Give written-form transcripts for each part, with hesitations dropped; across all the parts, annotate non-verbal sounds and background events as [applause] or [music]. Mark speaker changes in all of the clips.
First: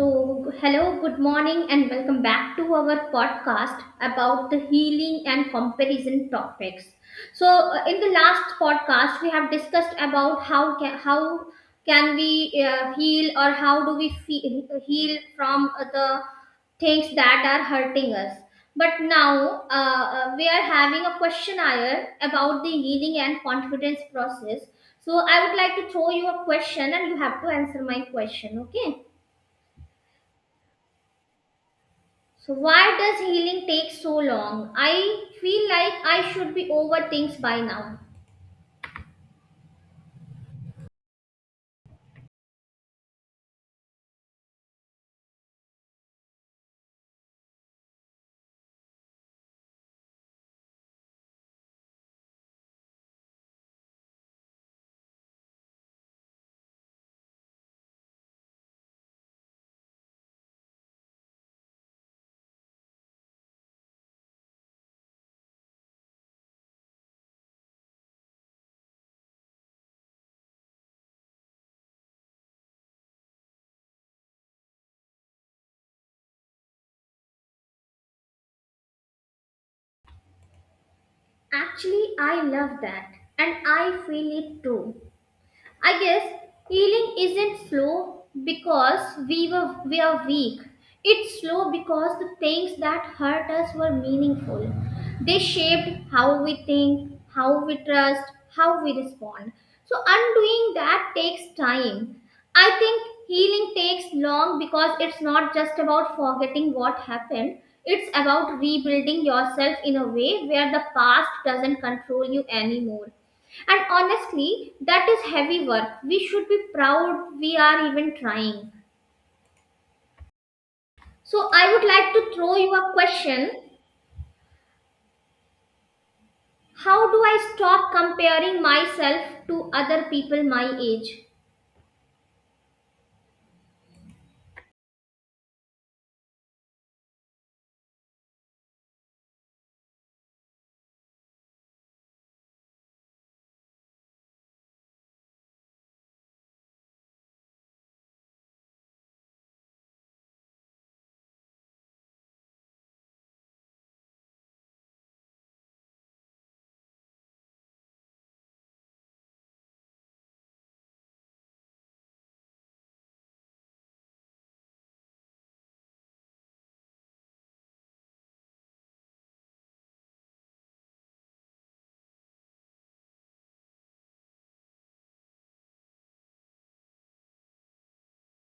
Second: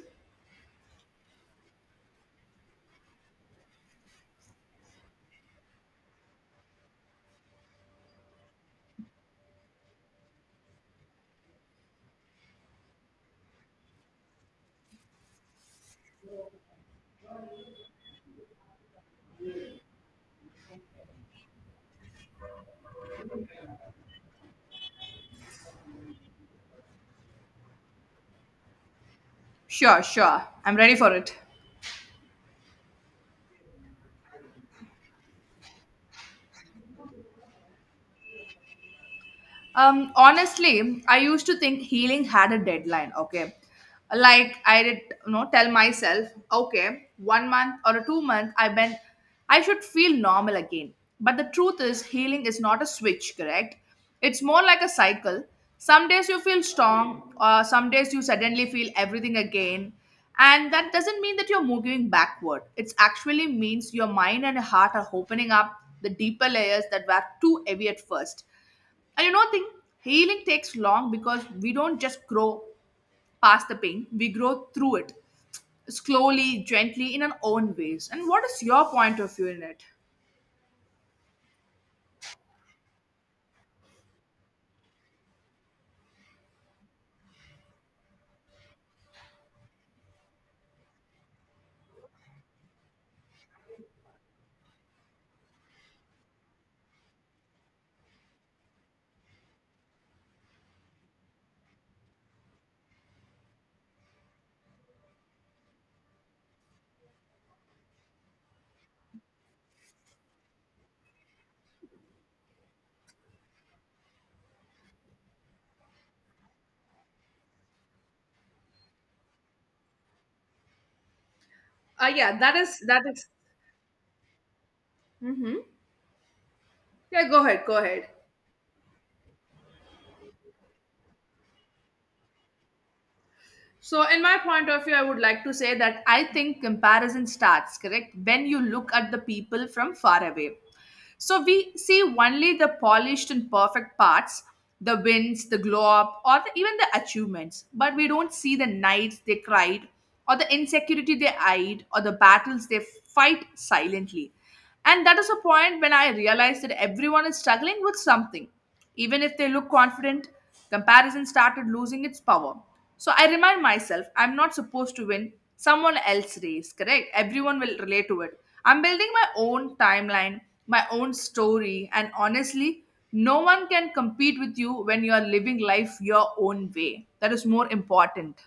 Speaker 1: So, hello, good morning, and welcome back to our podcast about the healing and comparison topics. So, in the last podcast, we have discussed about how can we heal, or how do we heal from the things that are hurting us. But now we are having a questionnaire about the healing and confidence process. So, I would like to throw you a question, and you have to answer my question. Okay.
Speaker 2: Sure, sure. I'm ready for it.
Speaker 1: So why does healing take so long? I feel like I should be over things by now.
Speaker 2: Honestly, I used to think healing had a deadline. Okay, like I did, you know, tell myself, okay, 1 month or a 2 month, I should feel normal again. But the truth is, healing is not a switch. Correct? It's more like a cycle. Some days you feel strong, some days you suddenly feel everything again, and that doesn't mean that you're moving backward. It actually means your mind and heart are opening up the deeper layers that were too heavy at first and you know, thing healing takes long because we don't just grow past the pain; we grow through it slowly, gently, in our own ways. And what is your point of view in it?
Speaker 1: Actually, I love that, and I feel it too. I guess healing isn't slow because we are weak. It's slow because the things that hurt us were meaningful. They shaped how we think, how we trust, how we respond. So undoing that takes time. I think healing takes long because it's not just about forgetting what happened. It's about rebuilding yourself in a way where the past doesn't control you anymore, and honestly, that is heavy work. We should be proud we are even trying. So, I would
Speaker 2: Uh,
Speaker 1: like to
Speaker 2: yeah, that
Speaker 1: throw you
Speaker 2: is
Speaker 1: a
Speaker 2: that is.
Speaker 1: question.
Speaker 2: Mm-hmm.
Speaker 1: How do
Speaker 2: Yeah, go
Speaker 1: I
Speaker 2: ahead, go
Speaker 1: stop
Speaker 2: ahead.
Speaker 1: comparing myself to other people my age?
Speaker 2: So, in my point of view, I would like to say that I think comparison starts, correct, when you look at the people from far away. So, we see only the polished and perfect parts, the wins, the glow up, or even the achievements, but we don't see the nights they cried, or the insecurity they eyed, or the battles they fight silently. And that is a point when I realized that everyone is struggling with something. Even if they look confident, comparison started losing its power. So I remind myself I'm not supposed to win someone else's race, correct? Everyone will relate to it. I'm building my own timeline, my own story, and honestly, no one can compete with you when you are living life your own way. That is more important.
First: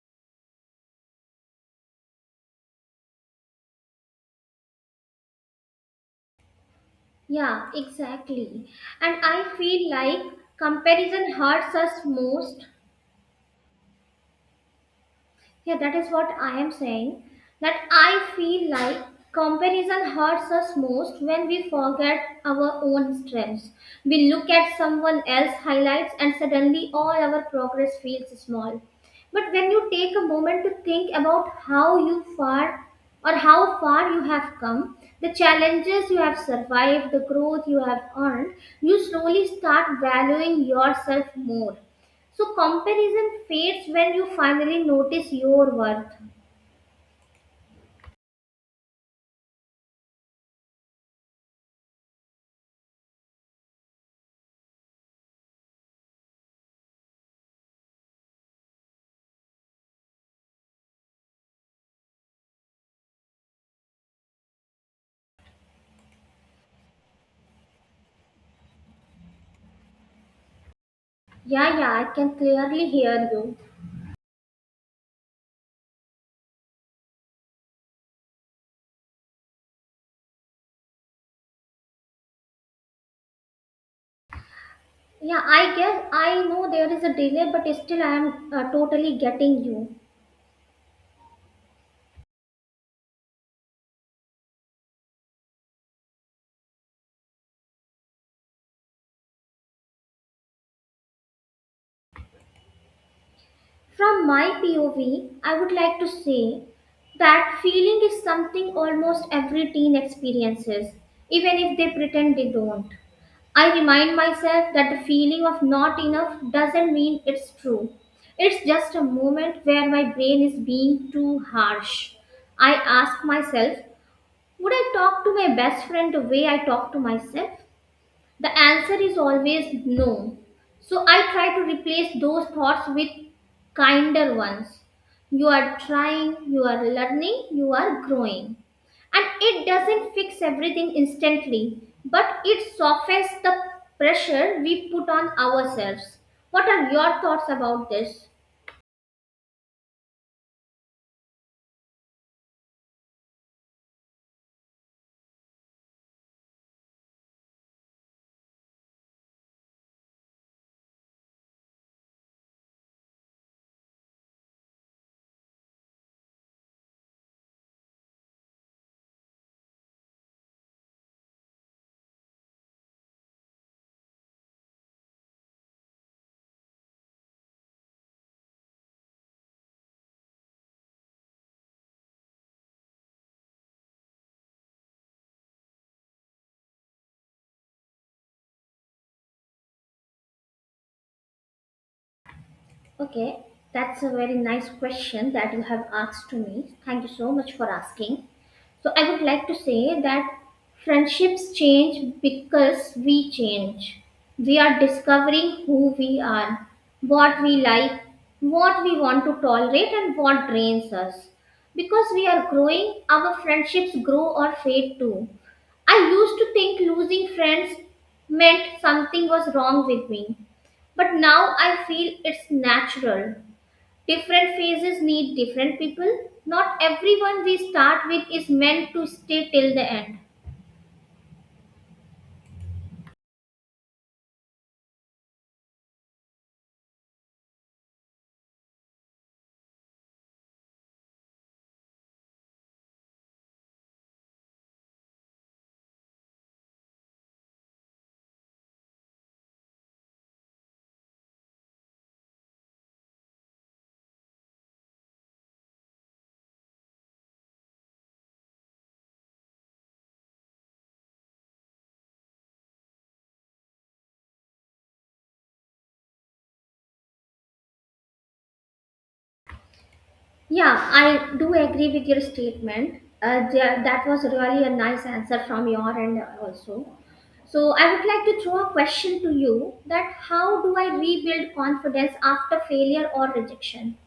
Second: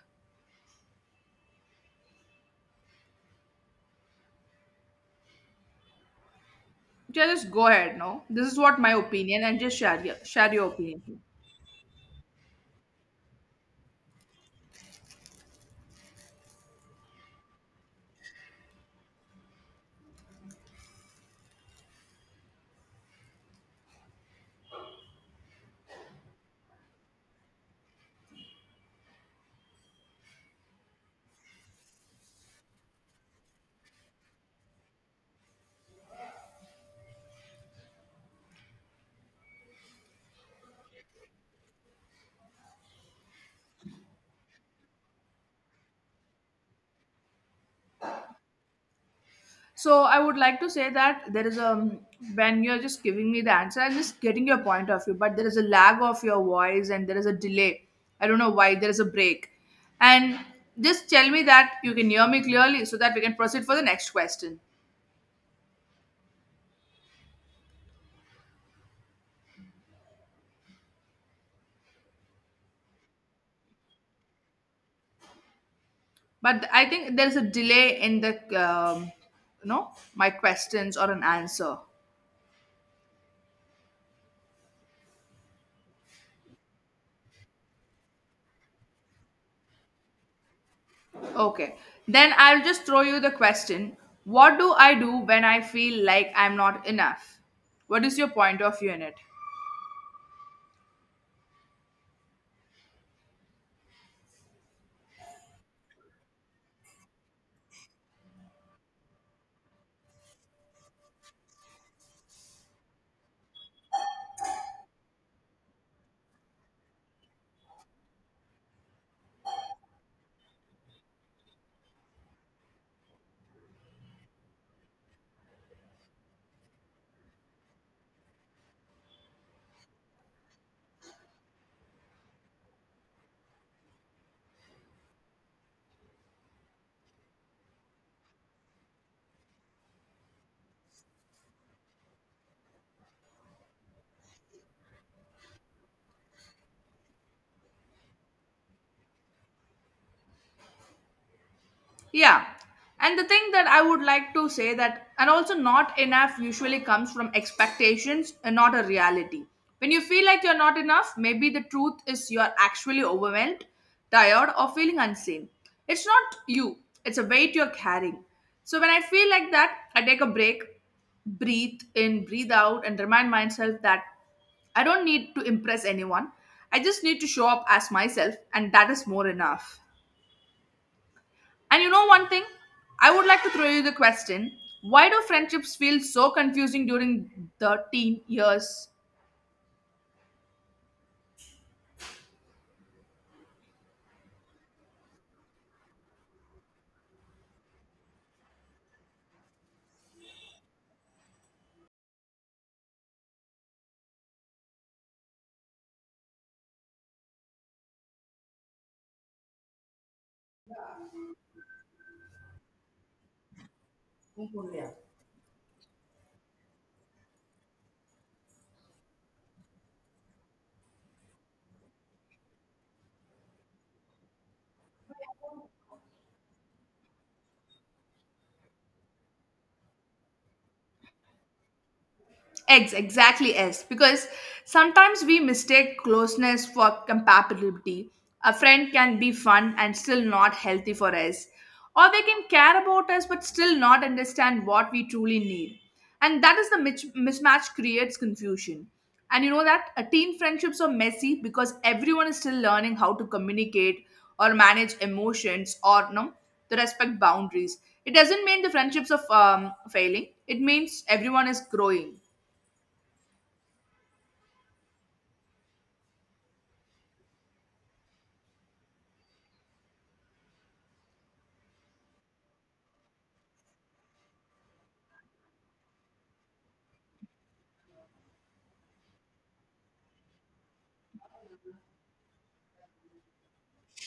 Speaker 2: Yeah, just go
Speaker 1: Yeah,
Speaker 2: ahead, no? This is
Speaker 1: exactly.
Speaker 2: what my
Speaker 1: And
Speaker 2: opinion
Speaker 1: I
Speaker 2: and just
Speaker 1: feel like
Speaker 2: share your opinion.
Speaker 1: comparison hurts us most yeah, that is what I am saying. That I feel like comparison hurts us most when we forget our own strengths. We look at someone else's highlights and suddenly all our progress feels small. But when you take a moment to think about how you far or how far you have come, the challenges you have survived, the growth you have earned, you slowly start valuing yourself more. So comparison fades when you finally notice your worth.
Speaker 2: So I would like to say that there is a when you're just giving me the answer, I'm just getting your point of view, but there is a lag of your voice and there is a delay. I don't know why there is a break. And just tell me that you can hear me clearly so that we can proceed for the next question.
Speaker 1: Yeah, yeah, I can clearly hear you.
Speaker 2: But I think there is a delay in the you know my questions or an answer.
Speaker 1: Yeah, I guess I know there is a delay, but still I am totally getting you.
Speaker 2: Okay, then I'll just throw you the question. What do I do when I feel like I'm not enough? What is your point of view in it?
Speaker 1: From my POV, I would like to say that feeling is something almost every teen experiences, even if they pretend they don't. I remind myself that the feeling of not enough doesn't mean it's true. It's just a moment where my brain is being too harsh. I ask myself, would I talk to my best friend the way I talk to myself? The answer is always no. So I try to replace those thoughts with kinder ones. You are trying, you are learning, you are growing. And it doesn't fix everything instantly, but it softens the pressure we put on ourselves. What are your thoughts about this?
Speaker 2: Yeah. And the thing that I would like to say that, and also not enough usually comes from expectations and not a reality. When you feel like you're not enough, maybe the truth is you're actually overwhelmed, tired, or feeling unseen. It's not you, it's a weight you're carrying. So when I feel like that, I take a break, breathe in, breathe out, and remind myself that I don't need to impress anyone. I just need to show up as myself, and that is more enough. And you know one thing? I would like to throw you the question why do friendships feel so confusing during the teen years?
Speaker 1: Okay, that's a very nice question that you have asked to me. Thank you so much for asking. So, I would like to say that friendships change because we change. We are discovering who we are, what we like, what we want to tolerate, and what drains us. Because we are growing, our friendships grow or fade too. I used to think losing friends meant something was wrong with me. But now I feel it's natural. Different phases need different people. Not everyone we start with is meant to stay till the end.
Speaker 2: Eggs, exactly, yes. Because sometimes we mistake closeness for compatibility. A friend can be fun and still not healthy for us. Or they can care about us but still not understand what we truly need. And that is the mismatch creates confusion. And you know that teen friendships are messy because everyone is still learning how to communicate or manage emotions or no, to respect boundaries. It doesn't mean the friendships are failing. It means everyone is growing.
Speaker 1: Yeah, I do agree with your statement. That was really a nice answer from your end also. So I would like to throw a question to you, that how do I rebuild confidence after failure or rejection?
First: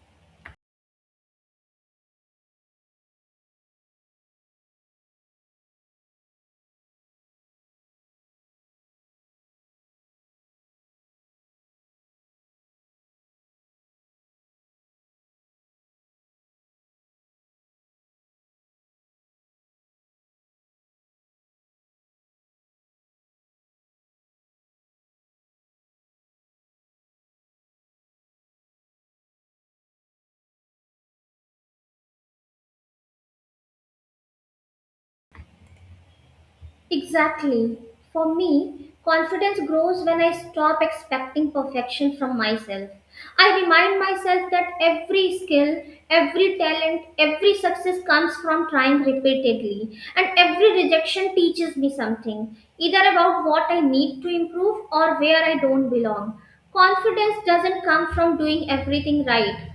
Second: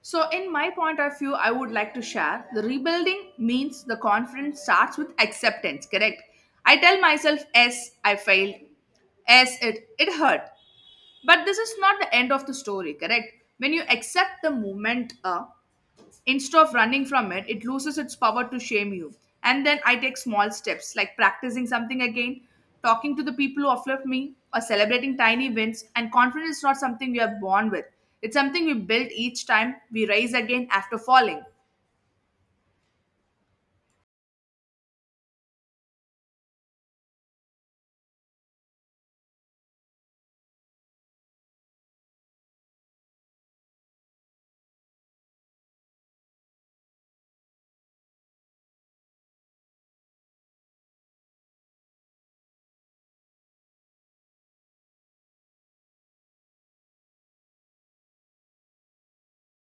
Speaker 2: So, in my point of view, I would like to share the rebuilding means the confidence starts with acceptance, correct? I tell myself, yes, I failed. Yes, it hurt. But this is not the end of the story, correct? When you accept the moment, instead of running from it, it loses its power to shame you. And then I take small steps like practicing something again, talking to the people who uplift me, or celebrating tiny wins. And confidence is not something we are born with, it's something we build each time we rise again after falling.
Speaker 1: Exactly. For me, confidence grows when I stop expecting perfection from myself. I remind myself that every skill, every talent, every success comes from trying repeatedly, and every rejection teaches me something, either about what I need to improve or where I don't belong. Confidence doesn't come from doing everything right,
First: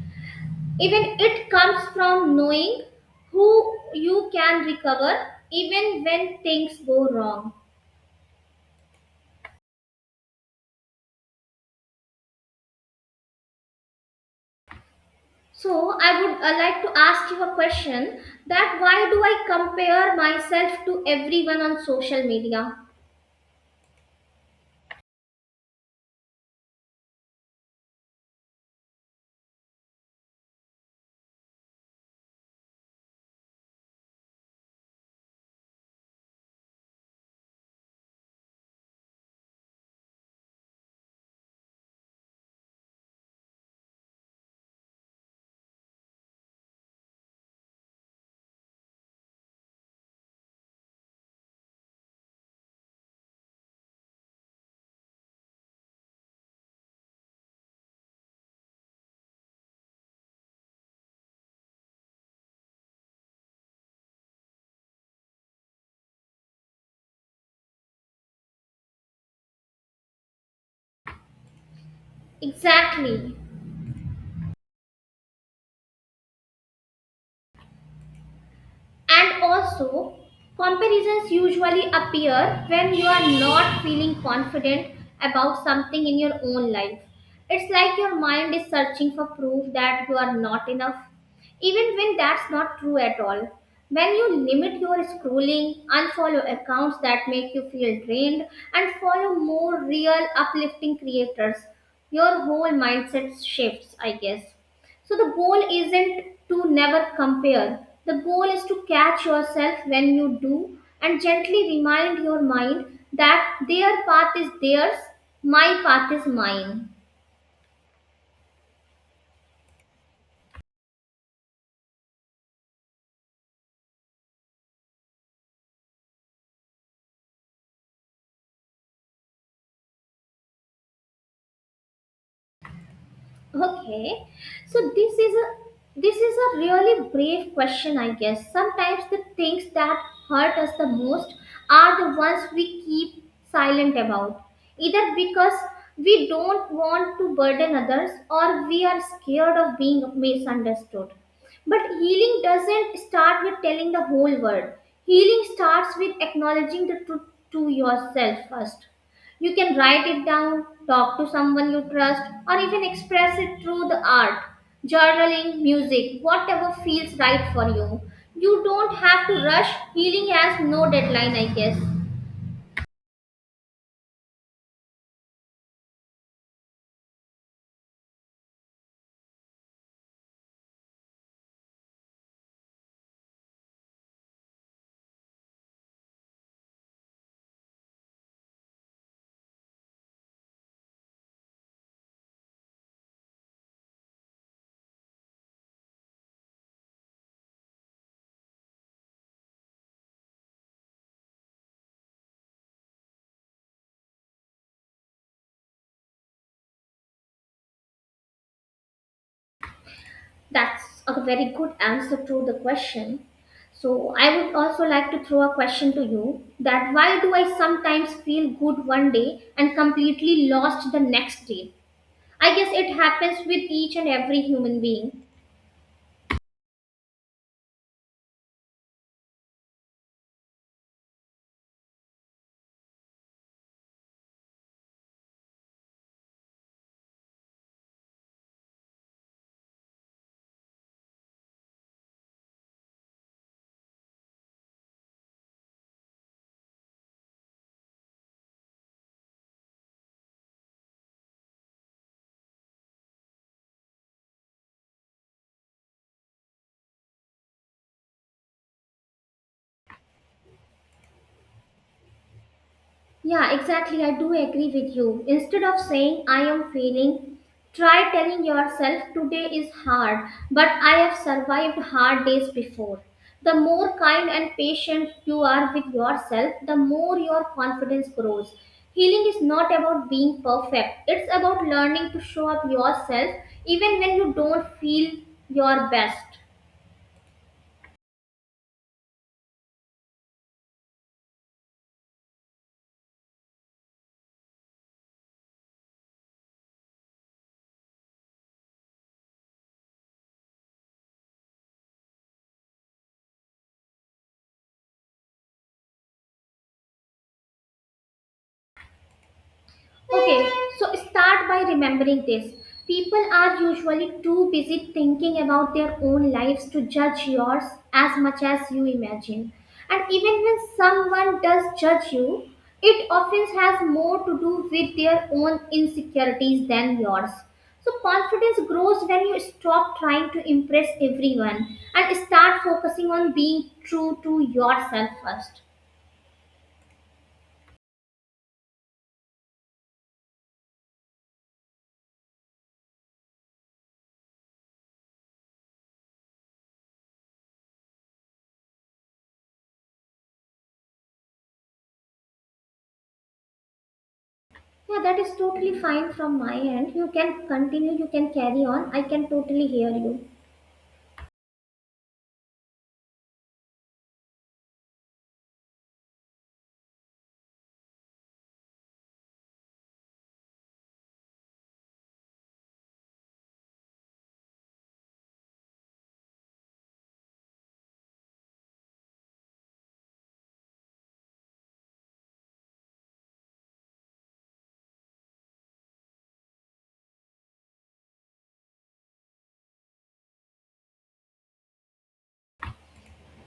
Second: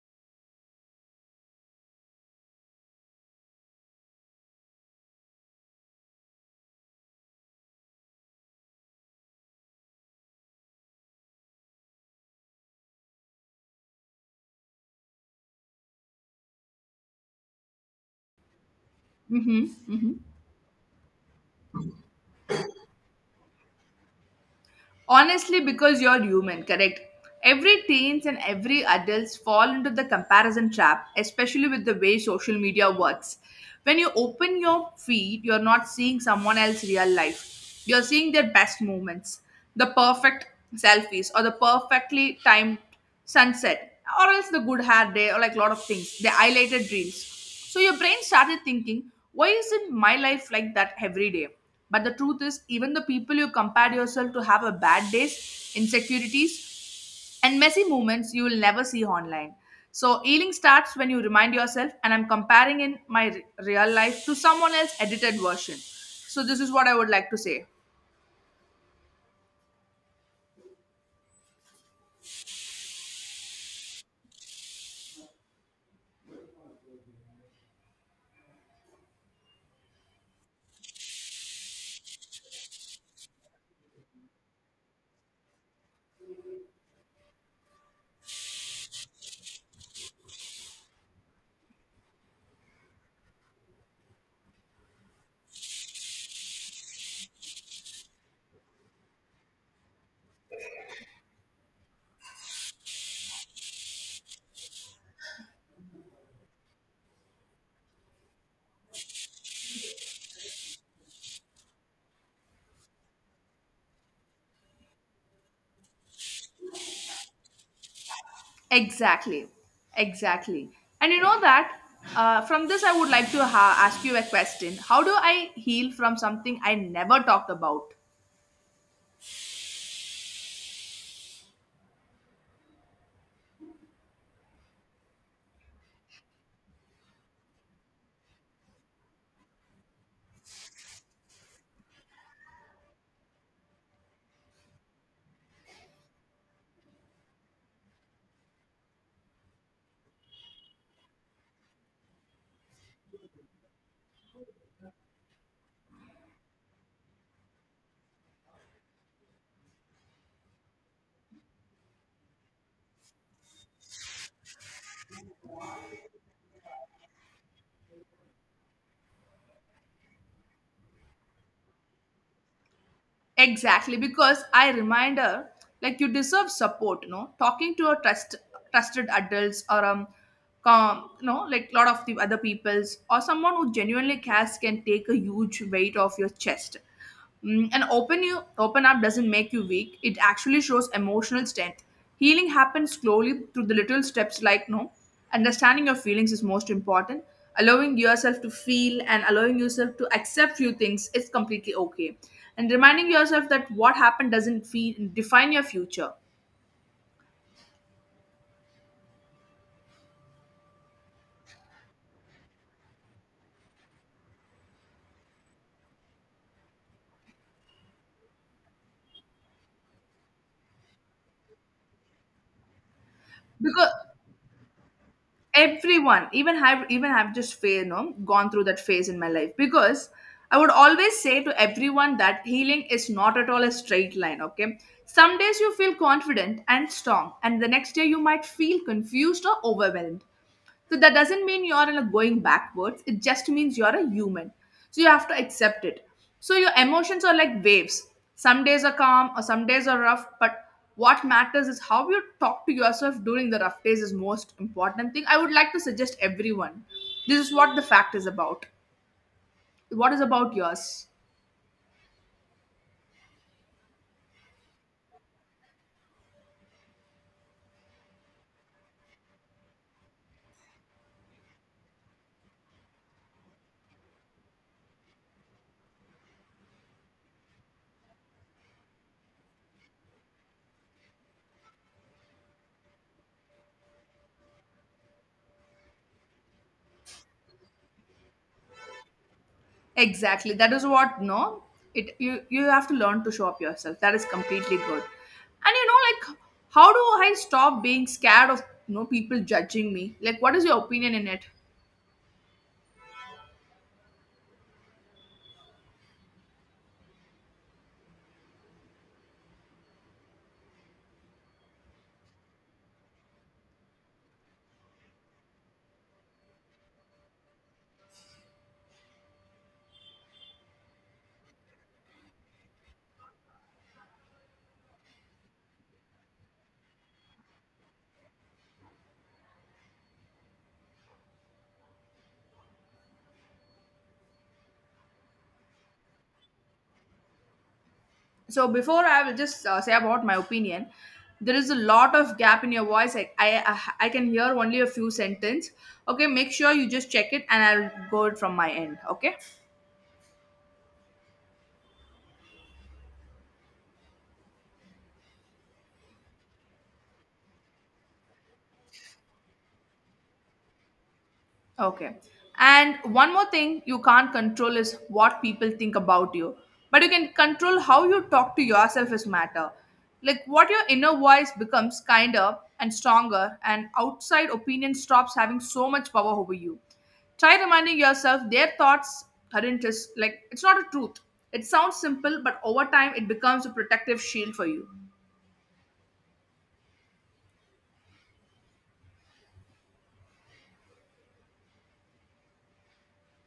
Speaker 1: even it comes from knowing who you can recover even when things go wrong. So I would like to ask you a question, that why do I
Speaker 2: Hmm.
Speaker 1: compare myself to everyone on social media?
Speaker 2: Honestly, because you're human, correct? Every teens and every adults fall into the comparison trap, especially with the way social media works. When you open your feed, you're not seeing someone else's real life. You're seeing their best moments, the perfect selfies, or the perfectly timed sunset, or else the good hair day, or like a lot of things, the highlighted reels. So your brain started thinking, why isn't my life like that every day? But the truth is, even the people you compare yourself to have a bad days, insecurities, and messy moments you will never see online. So healing starts when you remind yourself, and I'm comparing in my real life to someone else's edited version. So this is what I would like to say.
Speaker 1: Exactly. And also, comparisons usually appear when you are not feeling confident about something in your own life. It's like your mind is searching for proof that you are not enough, even when that's not true at all. When you limit your scrolling, unfollow accounts that make you feel drained, and follow more real, uplifting creators, your whole mindset shifts, I guess. So the goal isn't to never compare. The goal is to catch yourself when you do and gently remind your mind that their path is theirs, my path is mine.
Speaker 2: Exactly, exactly. And you know that from this, I would like to ask you a question. How do I heal from something I never talked about?
Speaker 1: Okay, so this is a really brave question, I guess. Sometimes the things that hurt us the most are the ones we keep silent about, either because we don't want to burden others or we are scared of being misunderstood. But healing doesn't start with telling the whole world. Healing starts with acknowledging the truth to yourself first. You can write it down, talk to someone you trust, or even express it through the art, journaling, music, whatever feels right for you. You don't have to rush. Healing has no deadline, I guess.
Speaker 2: Exactly, because I remind her, like you deserve support, you know, talking to a trust, trusted adults or you know, like lot of the other people's or someone who genuinely cares can take a huge weight off your chest. Mm, and open you open up doesn't make you weak. It actually shows emotional strength. Healing happens slowly through the little steps like no. Understanding your feelings is most important. Allowing yourself to feel and allowing yourself to accept few things is completely okay. And reminding yourself that what happened doesn't feel define your future.
Speaker 1: That's a very good answer to the question. So, I would also like to throw a question to you, that why do I sometimes feel good one day and completely lost the next day? I guess it happens with
Speaker 2: Because
Speaker 1: each and every human being.
Speaker 2: everyone even have just phase, you know, gone through that phase in my life because I would always say to everyone that healing is not at all a straight line. Okay, some days you feel confident and strong and the next day you might feel confused or overwhelmed, so that doesn't mean you're in a going backwards. It just means you're a human. So you have to accept it. So your emotions are like waves. Some days are calm or some days are rough, but what matters is how you talk to yourself during the rough days is most important thing. I would like to suggest everyone. This is what the fact is about. What is about yours?
Speaker 1: Yeah, exactly. I do agree with you. Instead of saying I am failing, try telling yourself today is hard, but I have survived hard days before. The more kind and patient you are with yourself, the more your confidence grows. Healing is not about being perfect, it's about learning to show up yourself even when you don't feel your best.
Speaker 2: Exactly. That is what no. It you have to learn to show up yourself. That is completely good. And you know, like how do I stop being scared of you know people judging me? Like, what is your opinion in it?
Speaker 1: Okay, so start by remembering this. People are usually too busy thinking about their own lives to judge yours as much as you imagine. And even when someone does judge you, it often has more to do with their own insecurities than yours. So, confidence grows when you stop trying to impress everyone and start focusing on being true to yourself first.
Speaker 2: So before I will just say about my opinion. There is a lot of gap in your voice. I can hear only a few sentence. Okay, make sure you just check it, and I'll go it from my end. Okay.
Speaker 1: Yeah, that is totally fine from my end. You can continue, you can carry on. I can totally hear you.
Speaker 2: Okay. And one more thing you can't control is what people think about you. But you can control how you talk to yourself is matter. Like what your inner voice becomes kinder and stronger and outside opinion stops having so much power over you. Try reminding yourself their thoughts aren't just like it's not a truth. It sounds simple, but over time it becomes a protective shield for you.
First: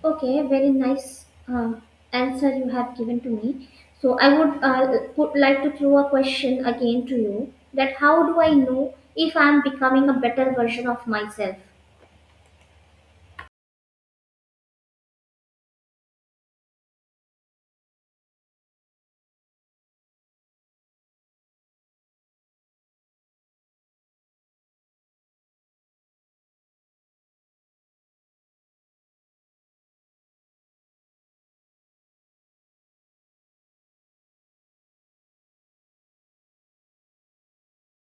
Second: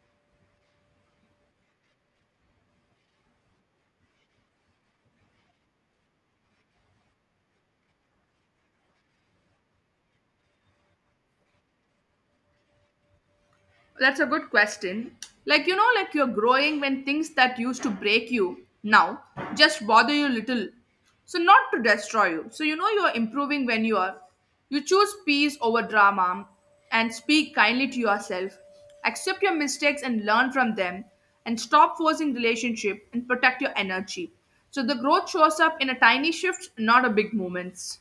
Speaker 1: Okay, very nice uh, answer you have given to me. So I would like to throw a question again to you, that how do I know if I'm becoming a better version of myself?
Speaker 2: That's a good question. Like, you know, like you're growing when things that used to break you now just bother you little. So, not to destroy you. So, you know, you're improving when you are. You choose peace over drama and speak kindly to yourself. Accept your mistakes and learn from them and stop forcing relationship and protect your energy. So, the growth shows up in a tiny shift, not a big moments.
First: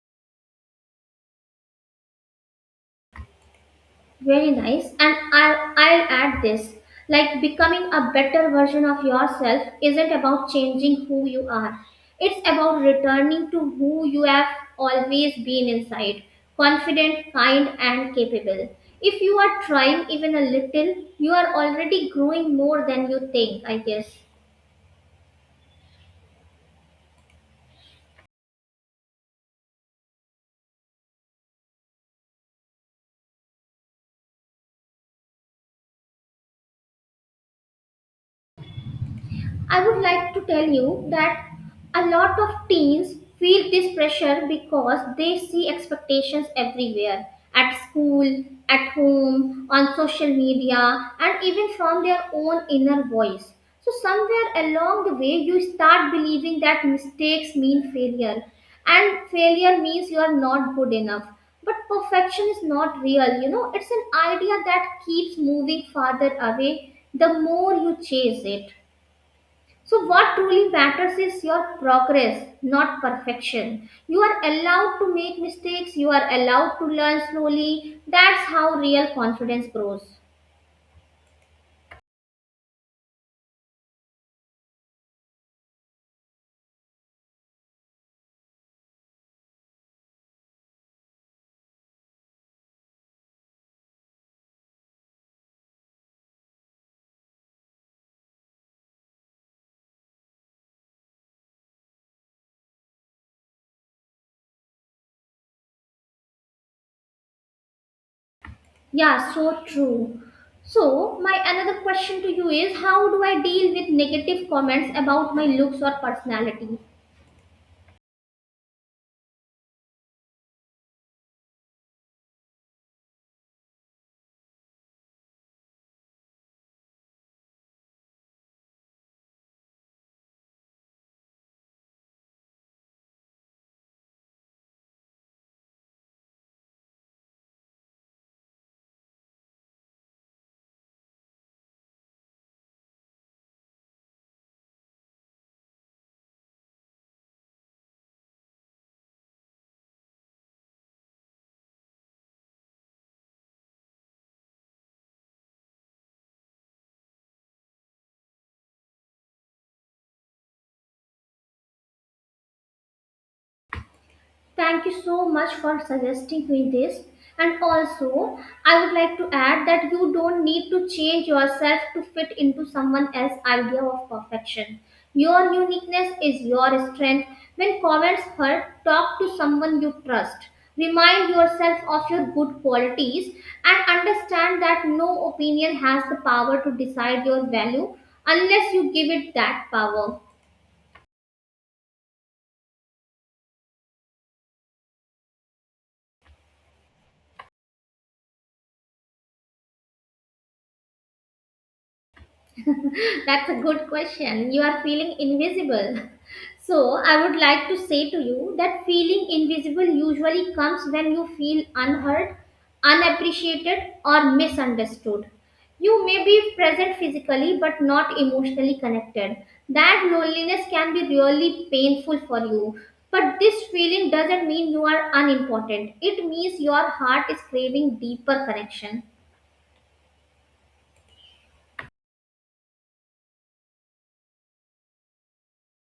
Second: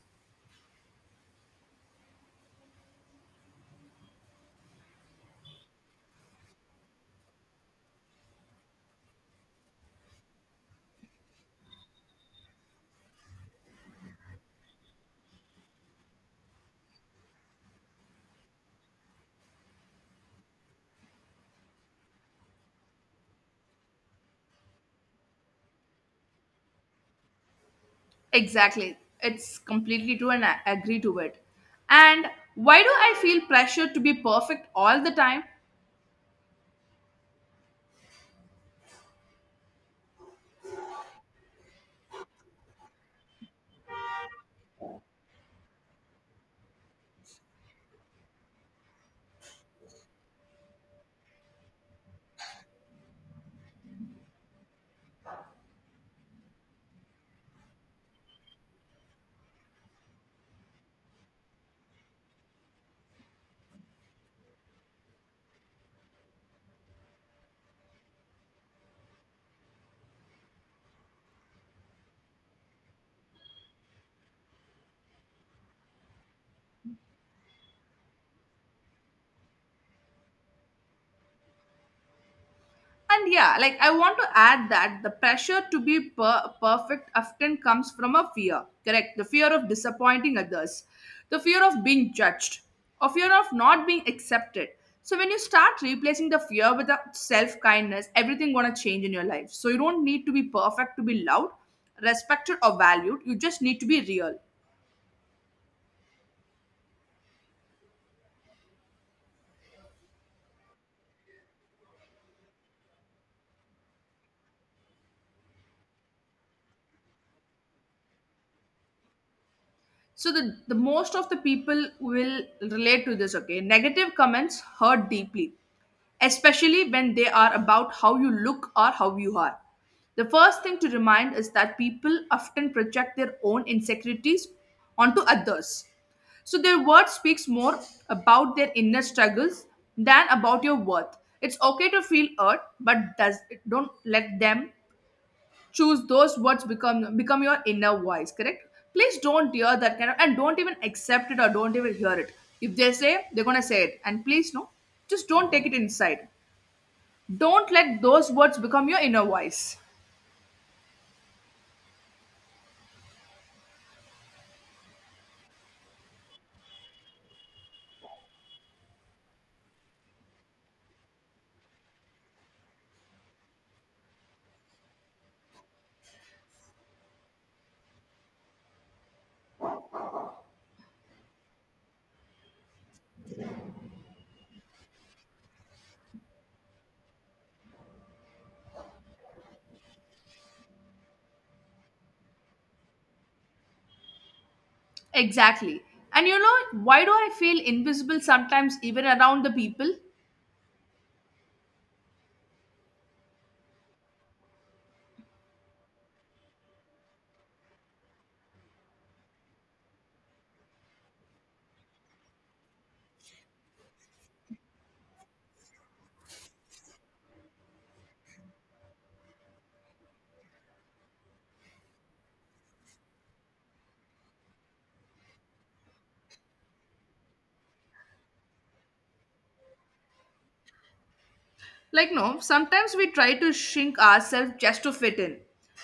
Speaker 1: Very nice. And I'll add this, like becoming a better version of yourself isn't about changing who you are, it's about returning to who you have always been inside: confident, kind, and capable. If you are trying even a little, you are already growing more than you think, I guess.
Speaker 2: Exactly. It's completely true and I agree to it. And why do I feel pressure to be perfect all the time?
Speaker 1: I would like to tell you that a lot of teens feel this pressure because they see expectations everywhere: at school, at home, on social media, and even from their own inner voice. So, somewhere along the way, you start believing that mistakes mean failure, and failure means you are not good enough. But perfection is not real, you know, it's an idea that keeps moving farther away the more you chase it. So, what truly matters is your progress, not perfection. You are allowed to make mistakes, you are allowed to learn slowly. That's how real confidence grows.
Speaker 2: And yeah, like I want to add that the pressure to be perfect often comes from a fear, correct? The fear of disappointing others, the fear of being judged, or fear of not being accepted. So when you start replacing the fear with self kindness, everything gonna change in your life. So you don't need to be perfect to be loved, respected, or valued. You just need to be real.
Speaker 1: Yeah, so true. So, my another question to you is, how do I deal with negative comments about my looks or personality?
Speaker 2: So the most of the people will relate to this. Okay, negative comments hurt deeply, especially when they are about how you look or how you are. The first thing to remind is that people often project their own insecurities onto others, so their word speaks more about their inner struggles than about your worth. It's okay to feel hurt, but does don't let them choose those words become your inner voice, correct? Please don't hear that kind of, and don't even accept it or don't even hear it. If they say, they're gonna say it, and please no, just don't take it inside. Don't let those words become your inner voice.
Speaker 1: Thank you so much for suggesting me this. And also, I would like to add that you don't need to change yourself to fit into someone else's idea of perfection. Your uniqueness is your strength. When comments hurt, talk to someone you trust. Remind yourself of your good qualities and understand that no opinion has the power to decide your value unless you give it that power.
Speaker 2: Exactly. And you know, why do I feel invisible sometimes even around the people?
Speaker 1: [laughs] That's a good question. You are feeling invisible. [laughs] So, I would like to say to you that feeling invisible usually comes when you feel unheard, unappreciated, or misunderstood. You may be present physically but not emotionally connected. That loneliness can be really painful for you. But this feeling doesn't mean you are unimportant. It means your heart is craving deeper connection.
Speaker 2: Like, no, sometimes we try to shrink ourselves just to fit in,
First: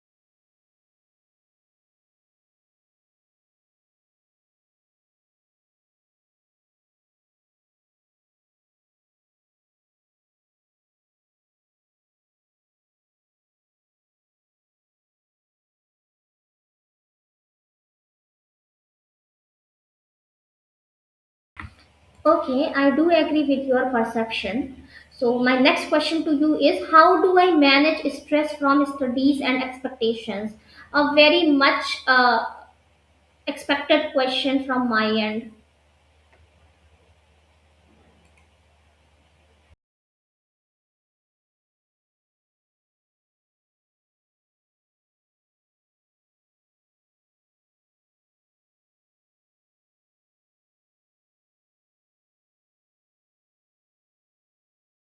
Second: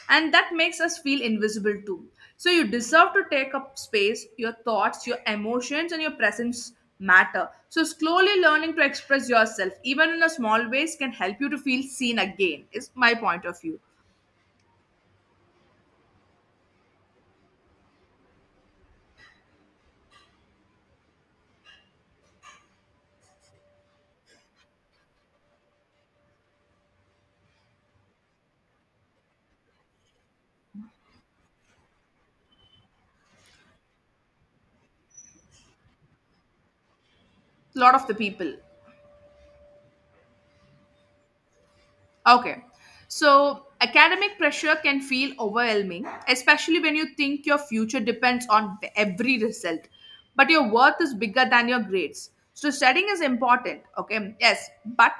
Speaker 2: and that makes us feel invisible too. So, you deserve to take up space, your thoughts, your emotions, and your presence matter. So, slowly learning to express yourself, even in a small ways, can help you to feel seen again, is my point of view.
Speaker 1: Okay, I do agree with your perception. So, my next question to you is, how do I manage stress from studies and expectations? A very much expected question from my end.
Speaker 2: A lot of the people. Okay. So, academic pressure can feel overwhelming, especially when you think your future depends on every result. But your worth is bigger than your grades. So, studying is important. Okay. Yes. But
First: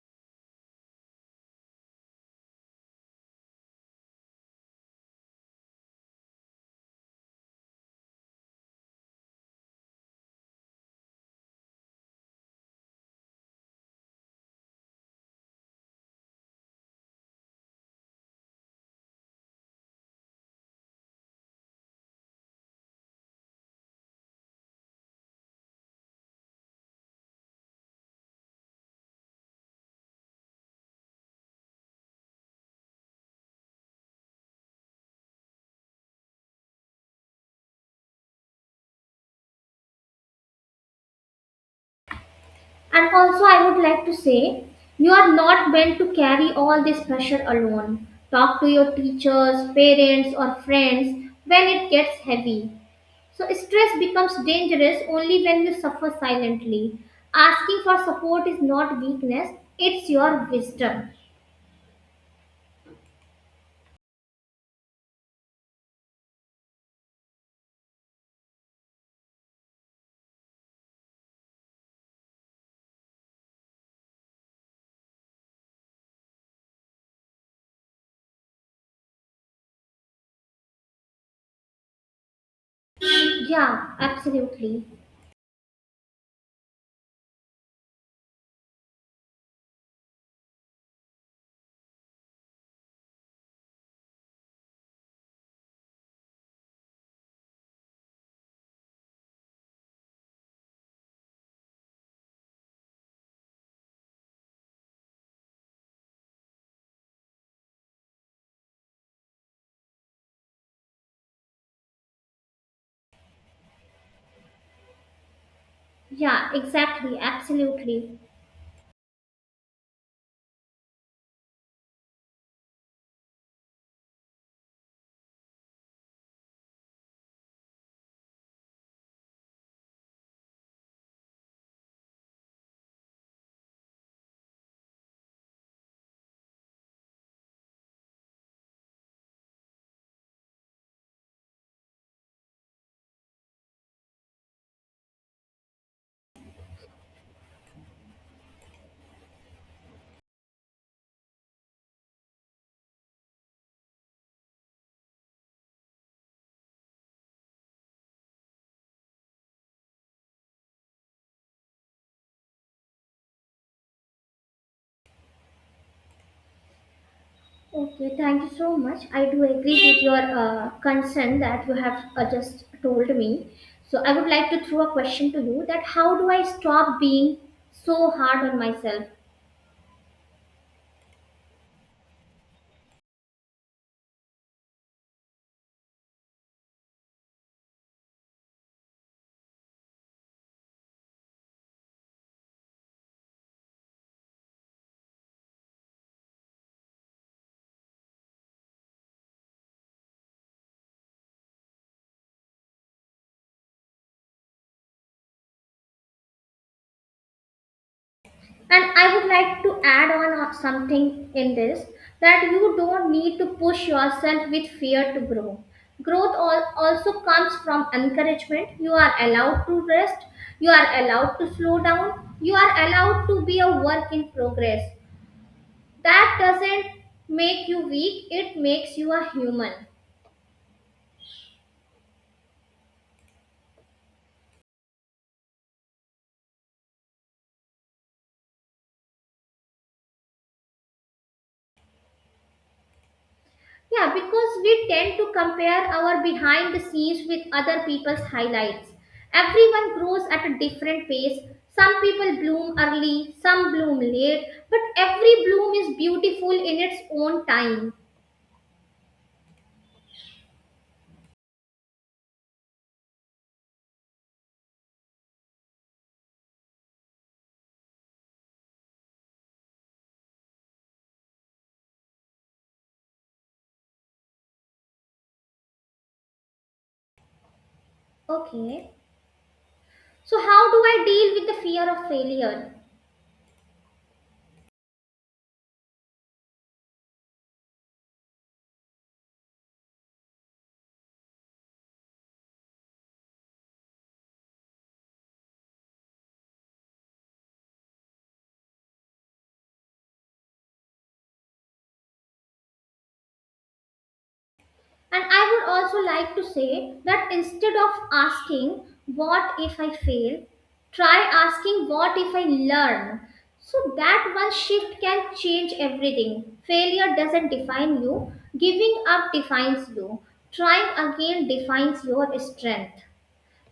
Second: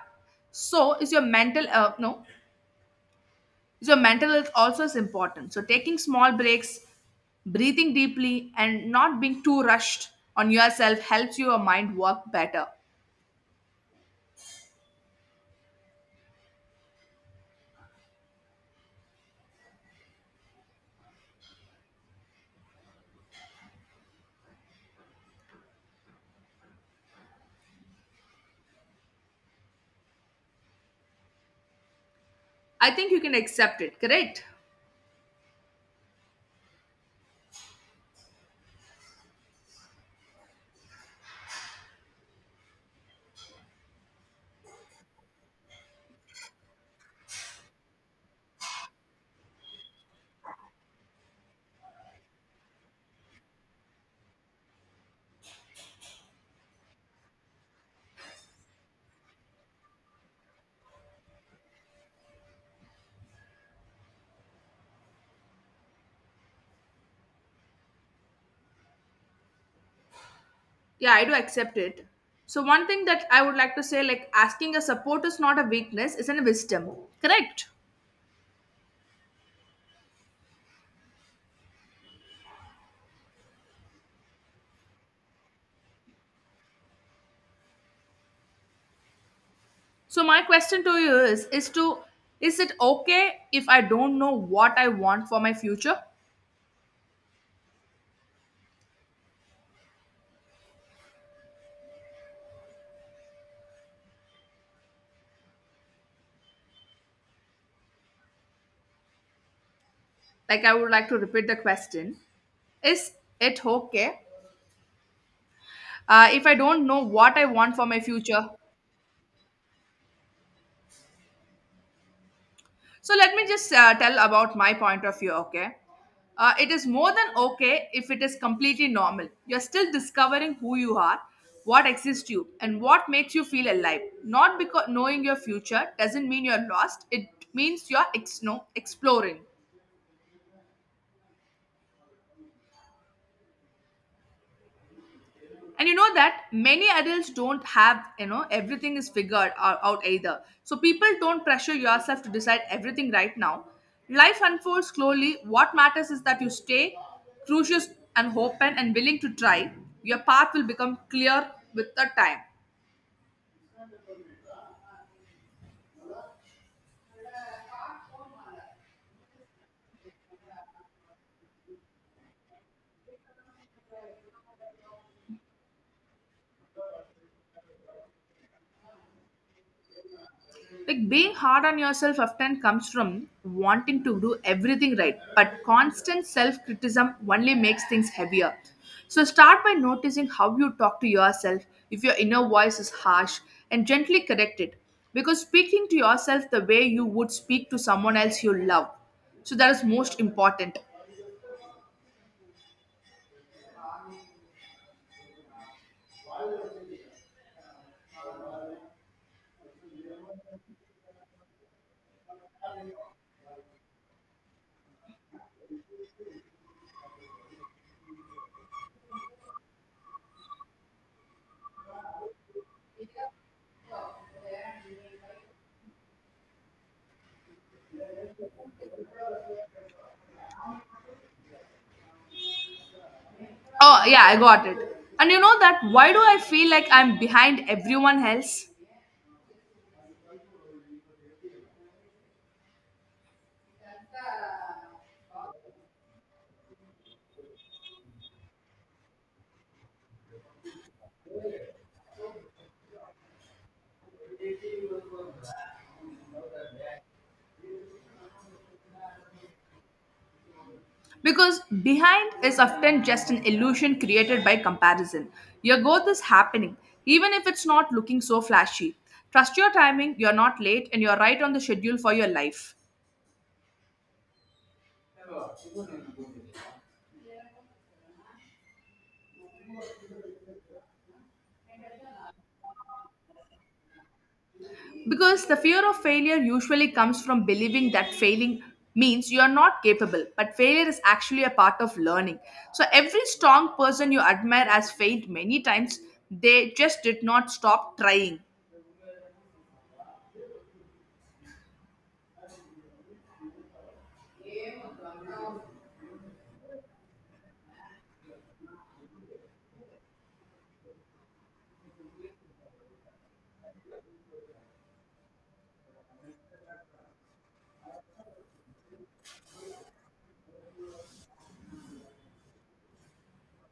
Speaker 2: so is your mental, no, is your mental health also is important. So, taking small breaks, breathing deeply, and not being too rushed on yourself helps your mind work better. I think you can accept it, correct?
Speaker 1: And also, I would like to say you are not meant to carry all this pressure alone. Talk to your teachers, parents, or friends when it gets heavy. So, stress becomes dangerous only when you suffer silently. Asking for support is not weakness, it's your wisdom.
Speaker 2: Yeah, I do accept it. So one thing that I would like to say, like asking a support is not a weakness, it's a wisdom. Correct.
Speaker 1: Yeah, absolutely.
Speaker 2: So my question to you is to is it okay if I don't know what I want for my future? Like I would like to repeat the question. Is it okay if
Speaker 1: Yeah,
Speaker 2: I don't know
Speaker 1: exactly,
Speaker 2: what I want for my
Speaker 1: absolutely.
Speaker 2: future? So let me just tell about my point of view, okay? It is more than okay if it is completely normal. You're still discovering who you are, what exists you, and what makes you feel alive. Not because knowing your future doesn't mean you're lost, it means you're ex- no, exploring. And you know that many adults don't have, you know, everything is figured out either. So people, don't pressure yourself to decide everything right now. Life unfolds slowly. What matters is that you stay curious and open and willing to try. Your path will become clear with the time.
Speaker 1: Okay, thank you so much. I do agree with your concern that you have just told me. So, I would like to throw a question to you, that how do I stop being so hard on myself?
Speaker 2: Like being hard on yourself often comes from wanting to do everything right, but constant self criticism only makes things heavier. So start by noticing how you talk to yourself. If your inner voice is harsh, and gently correct it. Because speaking to yourself the way you would speak to someone else you love. So that is most important.
Speaker 1: And I would like to add on something in this, that you don't need to push yourself with fear to grow. Growth also comes from encouragement. You are allowed to rest, you are allowed to slow down, you are allowed to be a work in progress. That doesn't make you weak, it makes you a human.
Speaker 2: Oh, yeah, I got it. And you know that why do I feel like I'm behind everyone else?
Speaker 1: Yeah, because we tend to compare our behind the scenes with other people's highlights. Everyone grows at a different pace. Some people bloom early, some bloom late, but every bloom is beautiful in its own time.
Speaker 2: Because behind is often just an illusion created by comparison. Your growth is happening, even if it's not looking so flashy. Trust your timing, you're not late, and you're right on the schedule for your life.
Speaker 1: Okay. So, how do I deal with the fear of failure?
Speaker 2: Because the fear of failure usually comes from believing that failing means you are not capable, but failure is actually a part of learning. So, every strong person you admire has failed many times, they just did not stop trying.
Speaker 1: And I would also like to say that instead of asking, "What if I fail?" try asking, "What if I learn?" So that one shift can change everything. Failure doesn't define you, giving up defines you, trying again defines your strength.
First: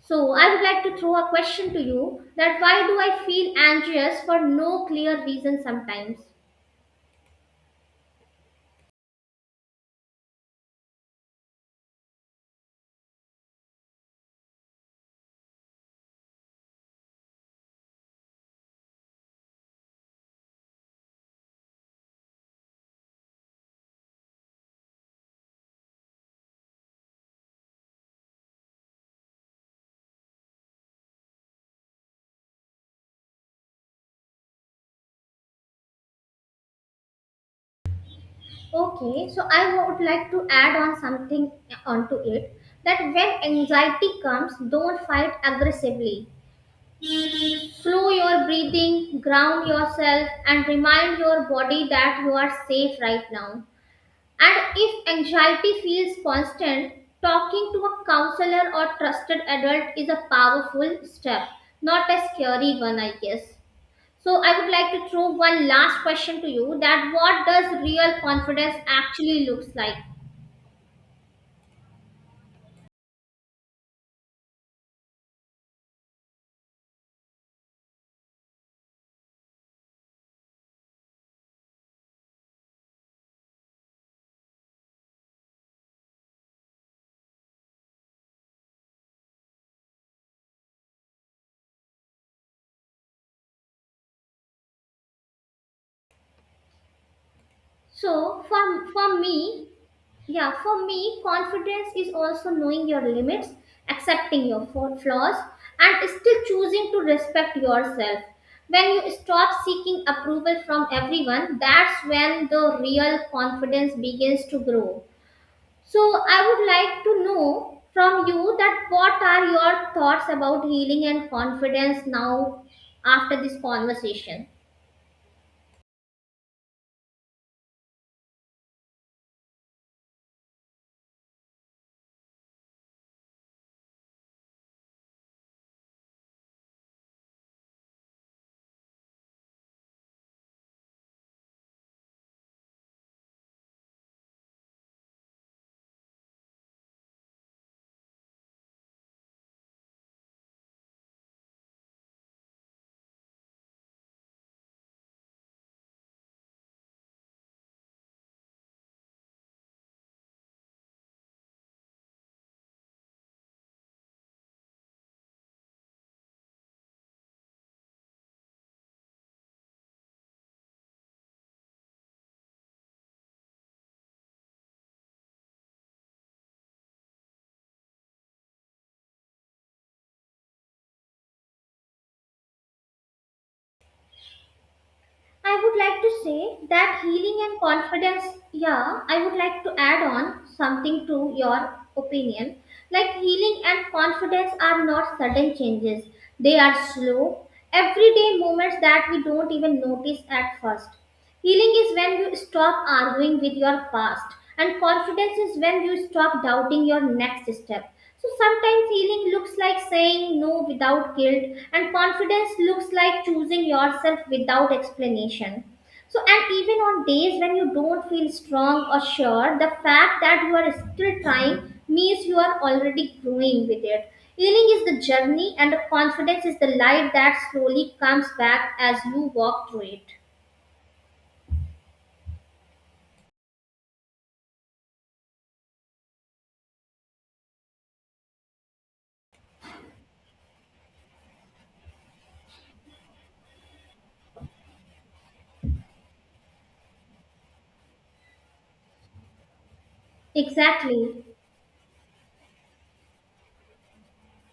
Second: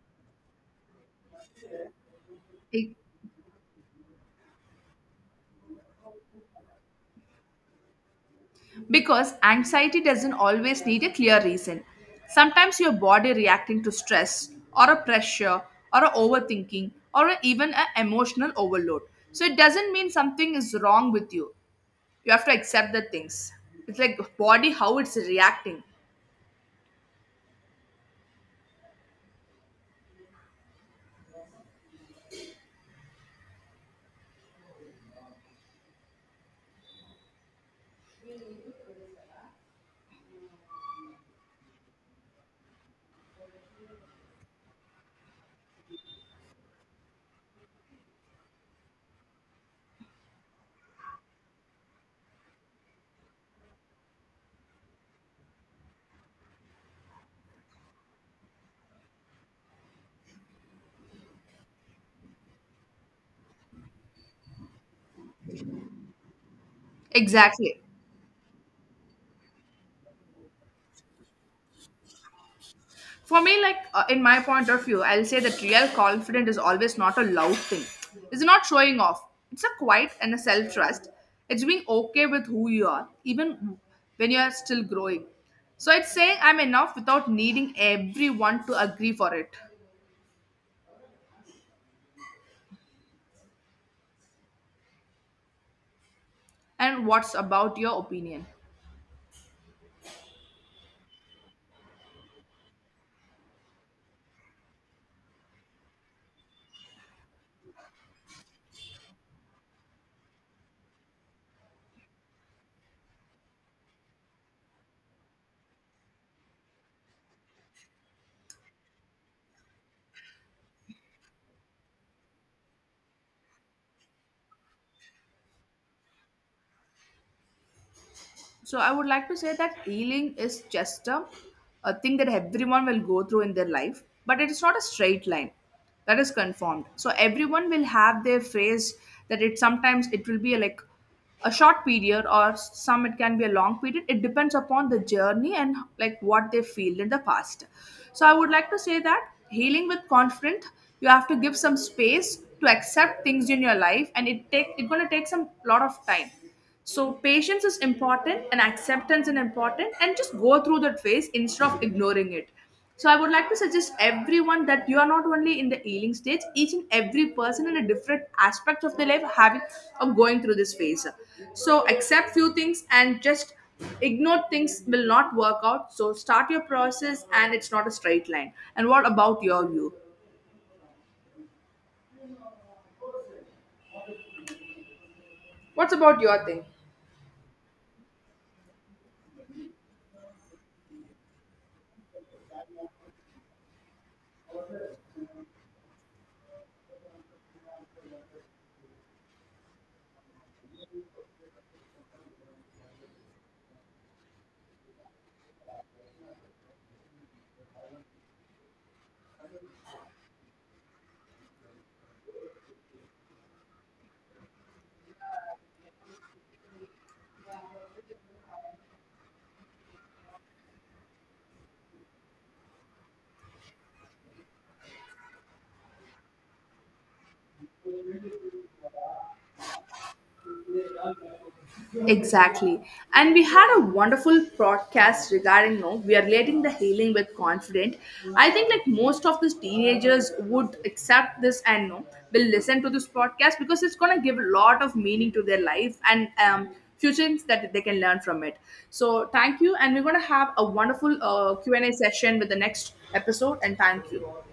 Speaker 1: So I would like to throw a question to you, that why
Speaker 2: E-
Speaker 1: do I feel anxious for no clear reason sometimes?
Speaker 2: Because anxiety doesn't always need a clear reason. Sometimes your body reacting to stress or a pressure or a overthinking or even an emotional overload. So it doesn't mean something is wrong with you. You have to accept the things. It's like body how it's reacting.
Speaker 1: Okay, so I would like to add on something onto it, that when anxiety comes, don't fight aggressively. Slow your breathing, ground yourself, and remind your body that you are safe right now. And if anxiety feels constant, talking to a counselor or trusted adult is a powerful step, not a scary one, I guess. So I would like to throw one last question to you, that what
Speaker 2: Exactly.
Speaker 1: does real confidence actually looks like?
Speaker 2: For me, like in my point of view, I'll say that real confidence is always not a loud thing. It's not showing off. It's a quiet and a self trust. It's being okay with who you are, even when you are still growing. So it's saying I'm enough without needing everyone to agree for it. And what's about your
Speaker 1: So
Speaker 2: opinion?
Speaker 1: yeah, for me, confidence is also knowing your limits, accepting your flaws, and still choosing to respect yourself. When you stop seeking approval from everyone, that's when the real confidence begins to grow. So I would like to know from you, that what are your thoughts about healing and confidence now after this conversation?
Speaker 2: So I would like to say that healing is just a thing that everyone will go through in their life, but it is not a straight line. That is confirmed. So everyone will have their phase that it sometimes it will be like a short period or some it can be a long period. It depends upon the journey and like what they feel in the past. So I would like to say that healing with confidence, you have to give some space to accept things in your life and it's gonna take some lot of time. So patience is important and acceptance is important and just go through that phase instead of ignoring it. So I would like to suggest everyone that you are not only in the healing stage, each and every person in a different aspect of their life having or going through this phase. So accept few things and just ignore things will not work out. So start your process and it's not a straight line. And what about your view?
Speaker 1: I would
Speaker 2: What's
Speaker 1: like
Speaker 2: about
Speaker 1: to
Speaker 2: your thing?
Speaker 1: say that healing and confidence, yeah, I would like to add on something to your opinion. Like healing and confidence are not sudden changes, they are slow, everyday moments that we don't even notice at first. Healing is when you stop arguing with your past, and confidence is when you stop doubting your next step. So sometimes healing looks like saying no without guilt, and confidence looks like choosing yourself without explanation. So, and even on days when you don't feel strong or sure, the fact that you are still trying means you are already growing with it. Healing is the journey, and the confidence is the light that slowly comes back as you walk through it.
Speaker 2: Exactly. And we had a wonderful podcast regarding, no, we are relating the healing with confident. I think like most of these teenagers would accept this and no, will listen to this podcast because it's going to give a lot of meaning to their life and few things that they can learn from it. So thank you. And we're going to have a wonderful
Speaker 1: Exactly.
Speaker 2: Q&A session with the next episode. And thank you.